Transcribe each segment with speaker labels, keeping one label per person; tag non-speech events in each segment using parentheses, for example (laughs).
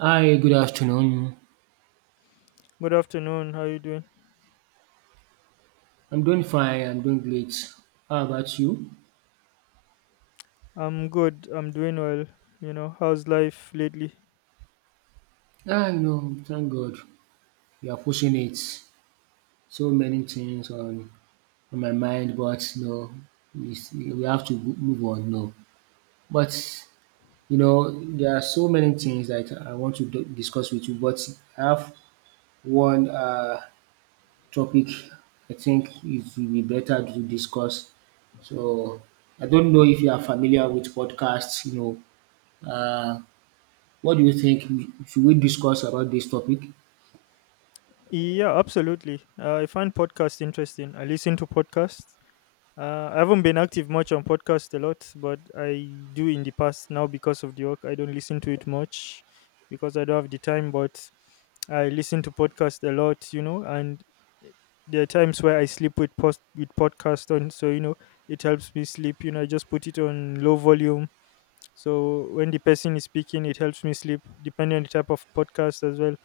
Speaker 1: Hi, good afternoon.
Speaker 2: Good afternoon. How you doing?
Speaker 1: I'm doing fine. I'm doing great. How about you?
Speaker 2: I'm good. I'm doing well. How's life lately?
Speaker 1: Ah, you know, thank God. We are pushing it. So many things on my mind, but you know, we have to move on. No, but you know, there are so many things that I want to discuss with you. But I have one topic I think it will be better to discuss. So I don't know if you are familiar with podcasts, you know. What do you think? Should we discuss about this topic?
Speaker 2: Yeah, absolutely. I find podcasts interesting. I listen to podcasts. I haven't been active much on podcasts a lot, but I do in the past. Now, because of the work, I don't listen to it much because I don't have the time. But I listen to podcasts a lot, and there are times where I sleep with post with podcast on, so, it helps me sleep. I just put it on low volume. So when the person is speaking, it helps me sleep. Depending on the type of podcast as well,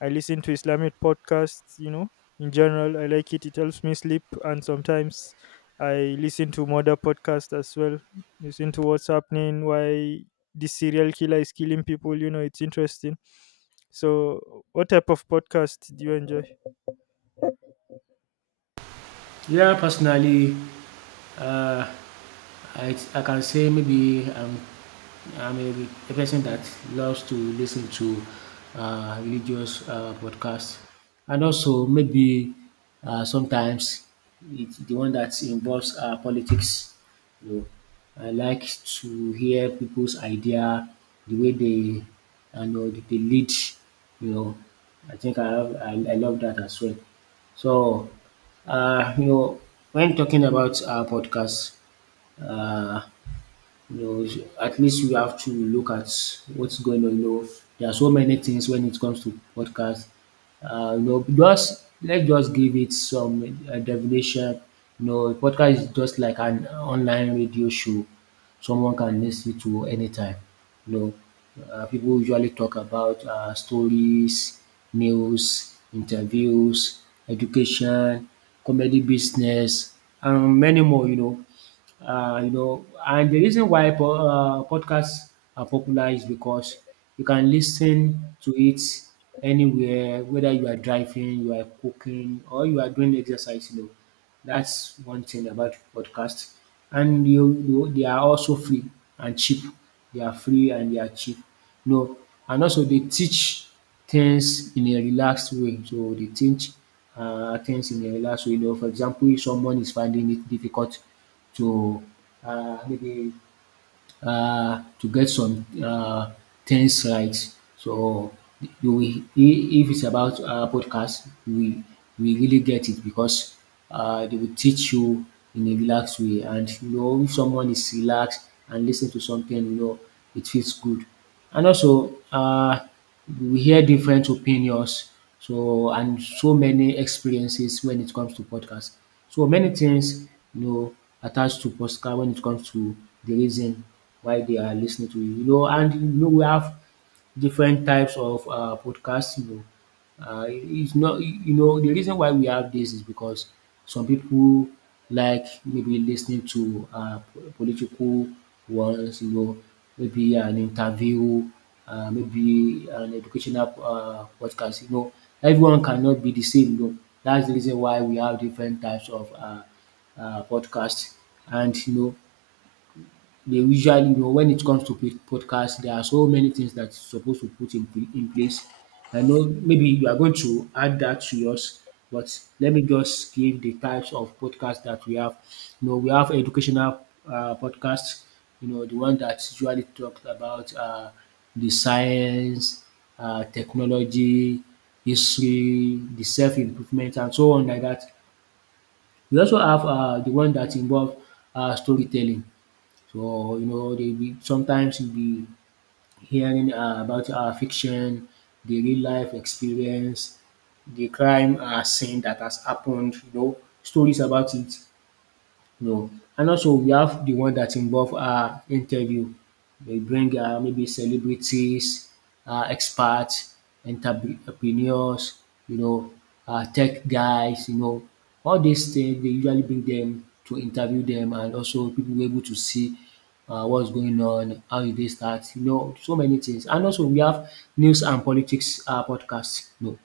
Speaker 2: I listen to Islamic podcasts. In general, I like it. It helps me sleep, and sometimes I listen to murder podcasts as well. Listen to what's happening, why this serial killer is killing people. It's interesting. So, what type of podcast do you enjoy?
Speaker 1: Yeah, personally, uh, I can say maybe I'm a person that loves to listen to religious podcasts, and also maybe sometimes the one that involves politics. You know, I like to hear people's idea, the way they you know they lead. You know, I think I love that as well. So, you know, when talking about podcasts uh, you know, at least you have to look at what's going on. You know, there are so many things when it comes to podcast. You know, just let's just give it some definition. You know, a podcast is just like an online radio show someone can listen to anytime. You know, people usually talk about stories, news, interviews, education, comedy business, and many more. You know, and the reason why podcasts are popular is because you can listen to it anywhere, whether you are driving, you are cooking, or you are doing exercise. You know, that's one thing about podcasts. And you they are also free and cheap. They are free and they are cheap. You know, and also they teach things in a relaxed way. So they teach things in a relaxed way. You know, for example, if someone is finding it difficult to maybe to get some things right. So you will if it's about podcast, we really get it because they will teach you in a relaxed way, and you know if someone is relaxed and listen to something you know it feels good. And also we hear different opinions so and so many experiences when it comes to podcast. So many things you know attached to podcast when it comes to the reason why they are listening to you. You know, and you know we have different types of podcasts, you know. It's not You know, the reason why we have this is because some people like maybe listening ten ing to political ones, you know, maybe an interview, maybe an educational podcast, you know. Everyone cannot be the same, you know. That's the reason why we have different types of podcast, and you know they usually you know when it comes to podcast, there are so many things that you're supposed to in place. I know maybe you are going to add that to yours, but let me just give the types of podcasts that we have. You know, we have educational podcasts, you know, the one that usually talks about the science, technology, history, the self improvement, and so on like that. We also have the one that involves storytelling. So you know, they be sometimes you be hearing about fiction, the real life experience, the crime scene that has happened. You know, stories about it. No. And also we have the one that involve interview. They bring maybe celebrities, experts, entrepreneurs, you know, tech guys, you know. All these things they usually bring them to interview them, and also people were able to see what's going on, how e dey start, you know so many things. And also we have news and politics podcast. No,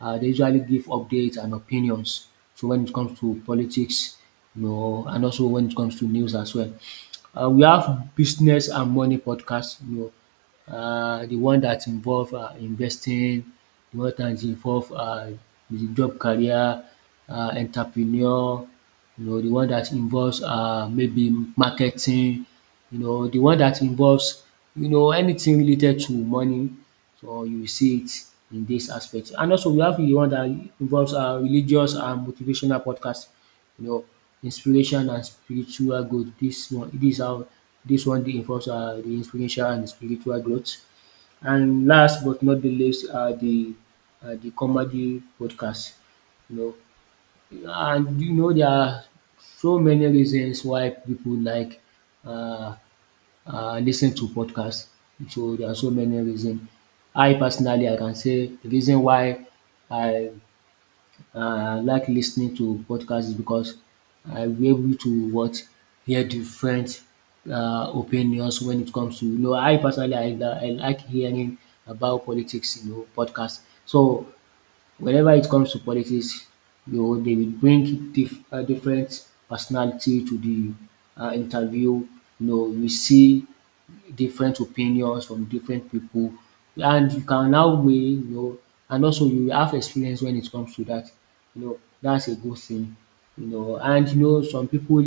Speaker 1: they usually give updates and opinions. So when it comes to politics, you know, and also when it comes to news as well. We have business and money podcast, you know, the one that involve investing, the one that involve the job career, entrepreneur, you know, the one that involves maybe marketing, you know, the one that involves you know anything related to money. So you will see it in this aspect. And also we have the one that involves religious and motivational podcast. You know, inspiration and spiritual growth. This one dey involves the inspiration and spiritual growth. And last but not the least are the comedy podcast. You know, and you know there are so many reasons why people like uh, lis ten to podcast. So there are so many reason. I personally I can say the reason why I I like listening to podcasts is because I be able to what hear different opinions when it comes to you know I personally I like hearing about politics you know podcasts. So whenever it comes to politics, you know they will bring different personality to the interview. You know, we see different opinions from different people, and you can now weigh, you know, and also you have experience when it comes to that. You know, that's a good thing. You know, and you know, some people,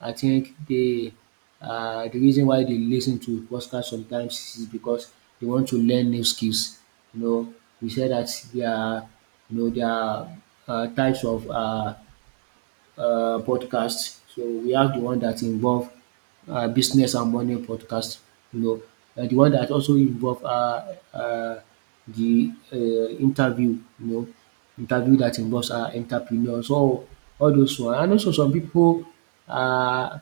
Speaker 1: I think the reason why they listen to podcast sometimes is because they want to learn new skills. You know, we said that there are, you know, there are types of podcasts. So we have the one that involve business and money podcast. You know, and the one that also involve uh, the interview. You know, interview that involves entrepreneurs. So all those one, and also some people. Uh,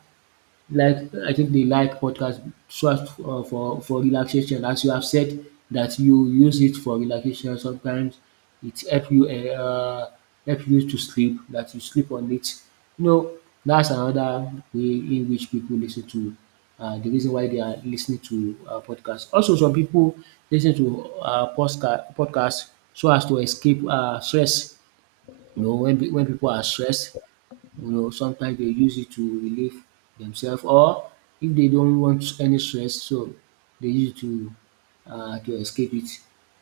Speaker 1: like I think they like podcast so as for relaxation as you have said that you use it for relaxation sometimes it um help you to sleep that you sleep on it. You know that's another way in which people listen to the reason why they are listening to podcast. Also some people listen to podcasts so as to escape stress you know when when people are stressed you know, sometimes they use it to relieve themselves, or if they don't want any stress so they use it to escape it.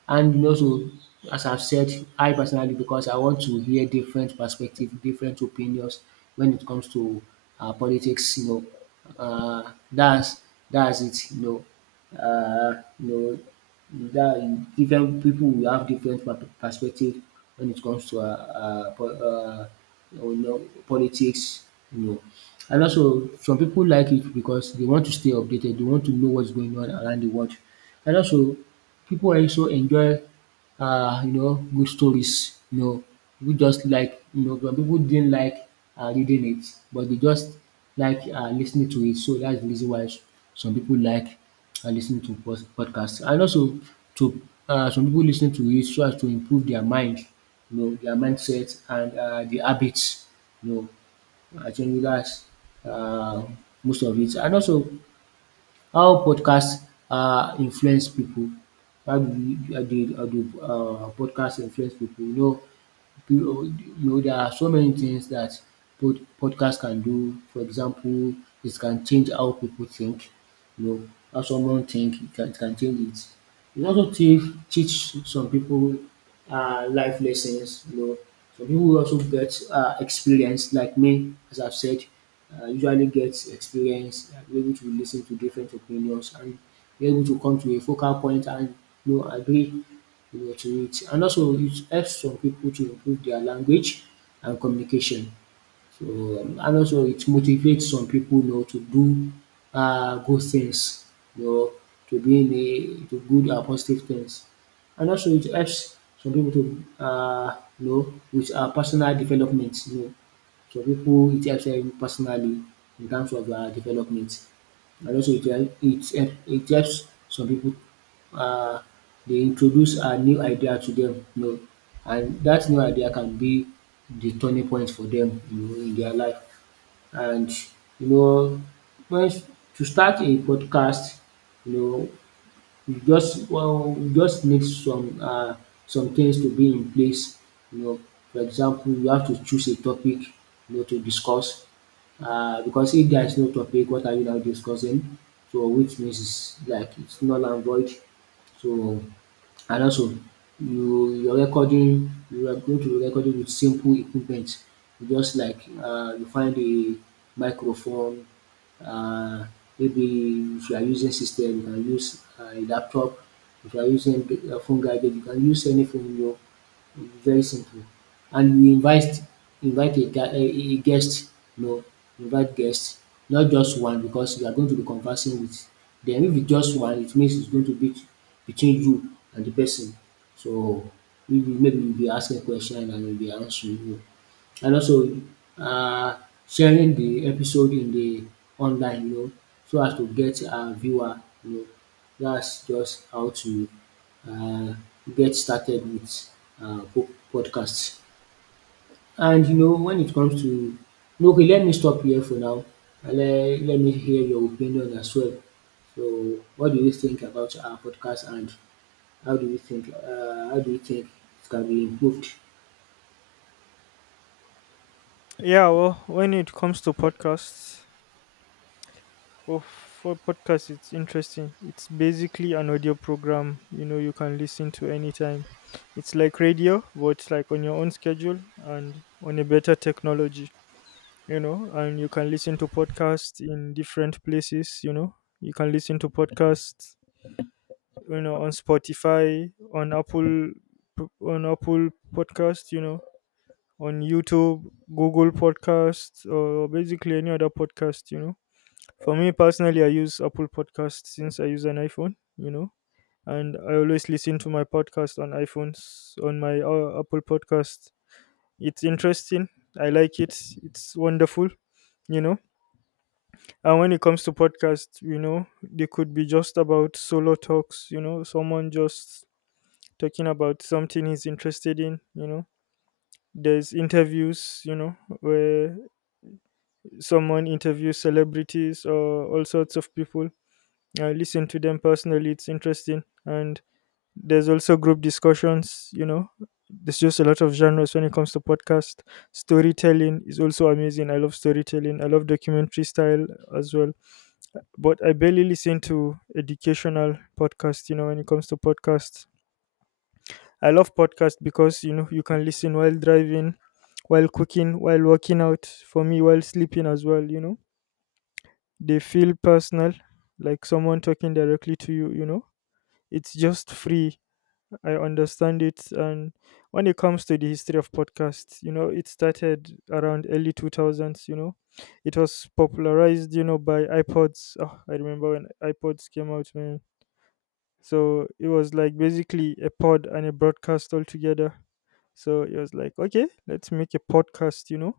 Speaker 1: And you know so as I've said I personally because I want to hear different perspective, different opinions when it comes to politics you know. uh, that's that's it you know. You know that different people will have different perspective when it comes to po you know politics you know. And also some people like it because they want to stay updated. They want to know what's going on around the world. And also people also enjoy you know good stories you know we just like you know some people didn't like reading it but they just like listening to it. So that's the reason why some people like listening to podcasts. And also to some people lis to it so as to improve their mind you know, their mindset and the habits, you know I think that's uh, most of it. And also how podcast influence people. How do you how do you how do podcast influence people? You know, there are so many things that podcast can do. For example, it can change how people think, you know, how someone think, it can change it. It also teach some people life lessons, you know. Some people also get experience, like me, as I've said, usually get experience, be able to listen to different opinions and be able to come to a focal point and you know, agree you know to it, and also it helps some people to improve their language and communication. So and also it motivates some people, you know to do good things you know to be in a to good and positive things. And also it helps some people to you know with personal development you know. Some people it helps them personally in terms of development and also it helps some people um they introduce a new idea to them, you know and that new idea can be the turning point for them, you know in their life, and you know when to start a podcast you know you just well, you just need some things to be in place you know for example you have to choose a topic you know to discuss because if there is no topic what are you now discussing so which means is like it's null and void. So and also you're recording you are going to be recording with simple equipment. You just like you find a microphone. Uh, Maybe if you are using system you can use a laptop, if you are using a phone gadget you can use any phone you know very simple. And you invite a a guest you know invite guest not just one because you are going to be conversing with dem. If it's just one it means it's going to be between you and the person so maybe you be asking question and e be answering you. And also um sharing the episode in the online you know so as to get viewer you know. That's just how to um get started with po podcast. And you know when it comes to no, okay let me stop here for now, and let me hear your opinion as well. So what do you think about our podcast, and how do you think it can be improved?
Speaker 2: Yeah, well, when it comes to podcasts, well, for podcasts, it's interesting. It's basically an audio program, you can listen to anytime. It's like radio, but like on your own schedule and on a better technology. And you can listen to podcasts in different places. You can listen to podcasts on Spotify, on Apple, on Apple Podcast, on YouTube, Google Podcasts, or basically any other podcast. For me personally, I use Apple Podcasts since I use an iPhone, and I always listen to my podcast on iPhones, on my Apple Podcast. It's interesting. I like it. It's wonderful you know And when it comes to podcasts, they could be just about solo talks, someone just talking about something he's interested in. You know. There's interviews, you know, where someone interviews celebrities or all sorts of people. I listen to them personally, it's interesting. And there's also group discussions. You know. There's just a lot of genres when it comes to podcast. Storytelling is also amazing. I love storytelling. I love documentary style as well, but I barely listen to educational podcasts you know, when it comes to podcasts. I love podcasts because, you can listen while driving, while cooking, while working out, for me, while sleeping as well. You know. They feel personal, like someone talking directly to you, you know. It's just free. I understand it. And when it comes to the history of podcasts, it started around early 2000s. You know. It was popularized you know, by iPods. Oh, I remember when iPods came out, man. So it was like basically a pod and a broadcast all together. So it was like, okay, let's make a podcast. You know.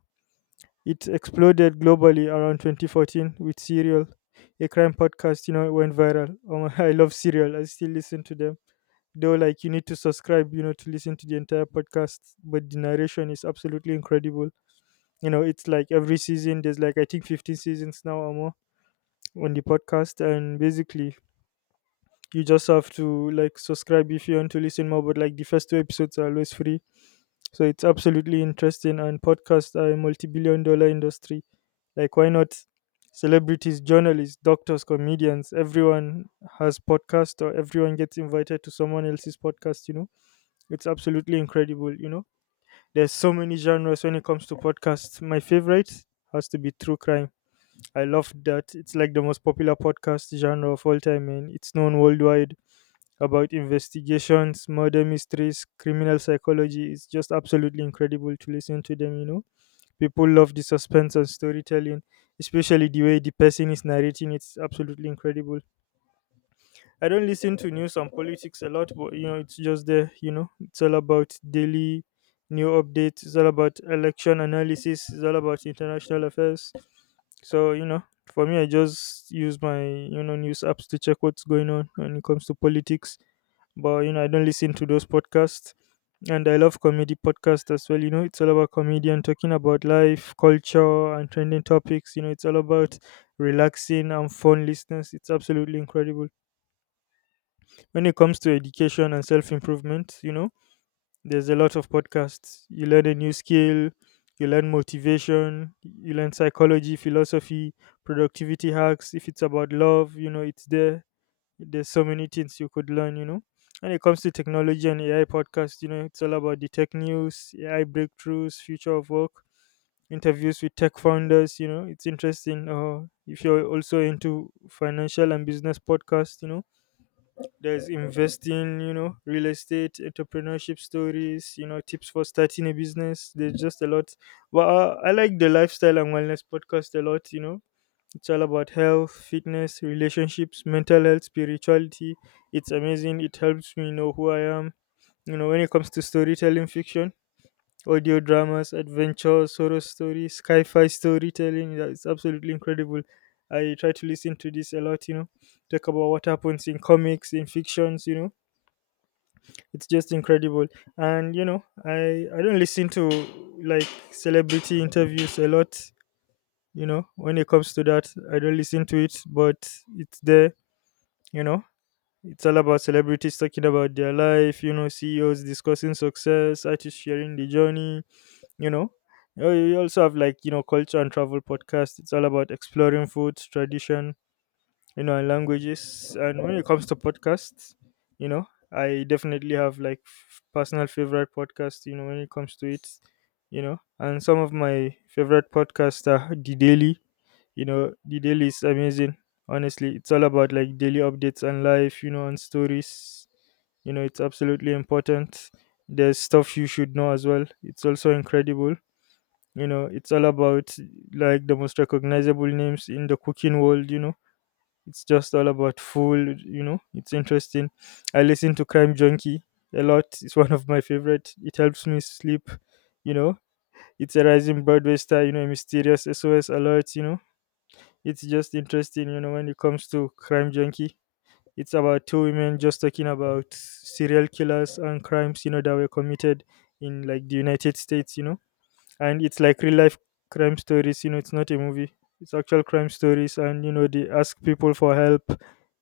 Speaker 2: It exploded globally around 2014 with Serial, a crime podcast, you know, it went viral. Oh my, (laughs) I love Serial. I still listen to them. Though, like, you need to subscribe you know, to listen to the entire podcast, but the narration is absolutely incredible. It's like every season, there's like, I think 15 seasons now or more on the podcast. And basically, you just have to like subscribe if you want to listen more, but like the first two episodes are always free, so it's absolutely interesting. And podcasts are a multi-billion dollar industry, like why not? Celebrities, journalists, doctors, comedians, everyone has podcast, or everyone gets invited to someone else's podcast. It's absolutely incredible. There's so many genres when it comes to podcasts. My favorite has to be true crime. I love that. It's like the most popular podcast genre of all time and it's known worldwide about investigations, murder mysteries, criminal psychology. It's just absolutely incredible to listen to them. You know. People love the suspense and storytelling, especially the way the person is narrating. It's absolutely incredible. I don't listen to news and politics a lot, but it's just there. You know, it's all about daily new updates, it's all about election analysis, it's all about international affairs. So, you know, for me, I just use my you know, news apps to check what's going on when it comes to politics, but you know I don't listen to those podcasts. And I love comedy podcasts as well. You know, it's all about comedian talking about life, culture, and trending topics. You know, it's all about relaxing and fun listeners. It's absolutely incredible. When it comes to education and self improvement, you know, there's a lot of podcasts. You learn a new skill, you learn motivation, you learn psychology, philosophy, productivity hacks. If it's about love, you know, it's there. There's so many things you could learn. You know. When it comes to technology and AI podcasts, you know, it's all about the tech news, AI breakthroughs, future of work, interviews with tech founders. You know, it's interesting. If you're also into financial and business podcasts, you know, there's investing, you know, real estate, entrepreneurship stories, you know, tips for starting a business. There's just a lot. Well, I like the lifestyle and wellness podcast a lot. You know. It's all about health, fitness, relationships, mental health, spirituality. It's amazing. It helps me know who I am. You know, when it comes to storytelling fiction, audio dramas, adventures, horror stories, sci fi storytelling, yeah, it's absolutely incredible. I try to listen to this a lot, you know, talk about what happens in comics, in fictions. You know, it's just incredible. And you know, I don't listen to like celebrity interviews a lot. You know, when it comes to that, I don't listen to it, but it's there. You know it's all about celebrities talking about their life, you know ceos discussing success, artists sharing the journey. You know You also have like you know culture and travel podcast. It's all about exploring food, tradition, you know, and languages. And when it comes to podcasts, you know, I definitely have like personal favorite podcasts, you know, when it comes to it, you know, and some of my favorite podcasts are The Daily. You know, The Daily is amazing. Honestly, it's all about like daily updates and life, you know, and stories. You know, it's absolutely important. There's stuff you should know as well. It's also incredible. You know, it's all about like the most recognizable names in the cooking world. You know it's just all about food. You know. It's interesting. I listen to Crime Junkie a lot. It's one of my favorite. It helps me sleep. You know. It's a rising Broadway star, you know, a mysterious SOS alert. You know. It's just interesting, you know, when it comes to Crime Junkie. It's about two women just talking about serial killers and crimes you know, that were committed in like the United States. You know and it's like real life crime stories. You know it's not a movie. It's actual crime stories, and you know they ask people for help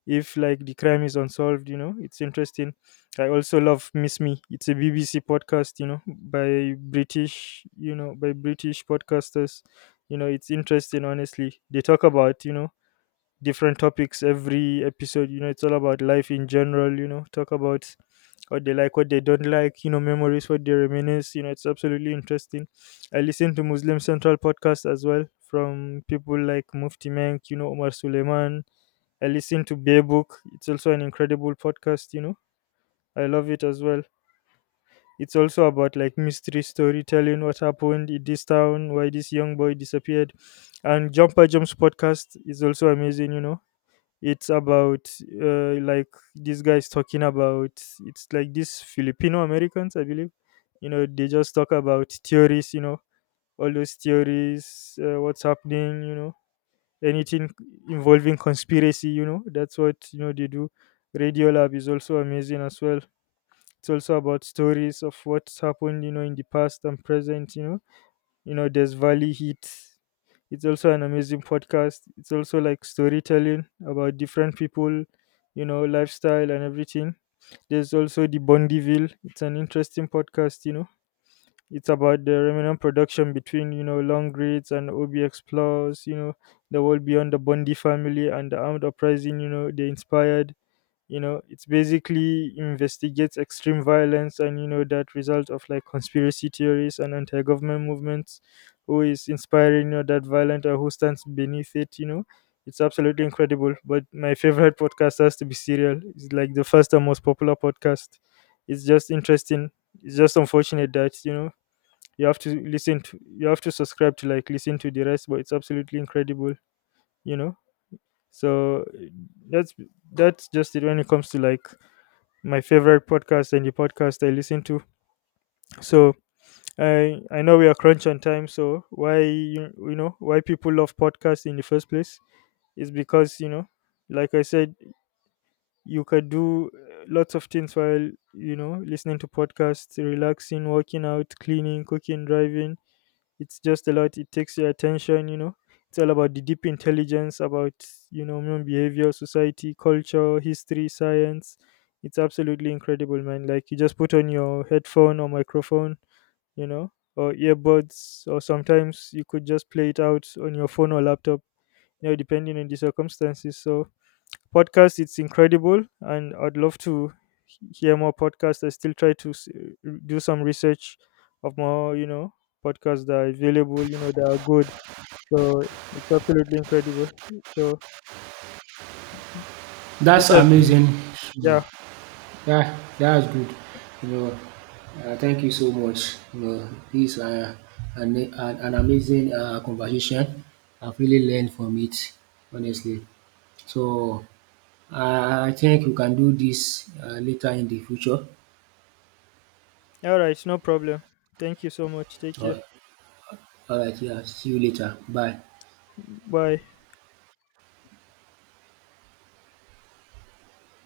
Speaker 2: if like the crime is unsolved. You know it's interesting. I also love Miss Me. It's a BBC podcast, you know by British, by British podcasters. You know it's interesting, honestly. They talk about you know different topics every episode. You know it's all about life in general. You know talk about what they like, what they don't like, you know, memories, what they reminisce. You know, it's absolutely interesting. I listen to Muslim Central podcast as well, from people like Mufti Menk, you know, Omar Suleiman. I listen to Bear Book. It's also an incredible podcast. You know. I love it as well. It's also about like mystery storytelling, what happened in this town, why this young boy disappeared. And Jumper Jumps podcast is also amazing. You know. It's about like this guy's talking about, it's like these Filipino Americans, I believe. You know, they just talk about theories. You know, all those theories, what's happening. You know, anything involving conspiracy. You know, that's what you know they do. Radio Lab is also amazing as well. It's also about stories of what's happened, You know, in the past and present. There's Valley Heat. It's also an amazing podcast. It's also like storytelling about different people, you know lifestyle and everything. There's also the Bondyville. It's an interesting podcast. You know it's about the remnant production between you know long Grids and OBX Explorers. You know the world beyond the Bondy family and the armed uprising, you know they inspired. You know it's basically investigates extreme violence and you know that result of like conspiracy theories and anti-government movements. Who is inspiring you know that violent, or who stands beneath it. You know it's absolutely incredible. But my favorite podcast has to be Serial. It's like the first and most popular podcast. It's just interesting. It's just unfortunate that you know you have to subscribe to like listen to the rest, but it's absolutely incredible. You know so that's that's just it when it comes to like my favorite podcast and the podcast I listen to. So I know we are crunch on time. So why you, you know why people love podcasts in the first place is because, you know, like I said, you can do lots of things while you know listening to podcasts, relaxing, working out, cleaning, cooking, driving. It's just a lot. It takes your attention. You know. It's all about the deep intelligence about you know, human behavior, society, culture, history, science. It's absolutely incredible, man. Like you just put on your headphone or microphone, you know, or earbuds, or sometimes you could just play it out on your phone or laptop, you know, depending on the circumstances. So podcast, it's incredible, and I'd love to hear more podcasts. I still try to do some research of more you know podcasts that are available, you know that are good. So it's absolutely incredible. So this
Speaker 1: That's
Speaker 2: has been,
Speaker 1: amazing.
Speaker 2: yeah,
Speaker 1: Yeah, that's good. You know, thank you so much. You know, this an amazing conversation. I've really learned from it, honestly. So I think we can do this later in the future.
Speaker 2: all right, no problem. Thank you so much, take
Speaker 1: All
Speaker 2: care.
Speaker 1: right, all right, yeah. See you later. Bye.
Speaker 2: Bye.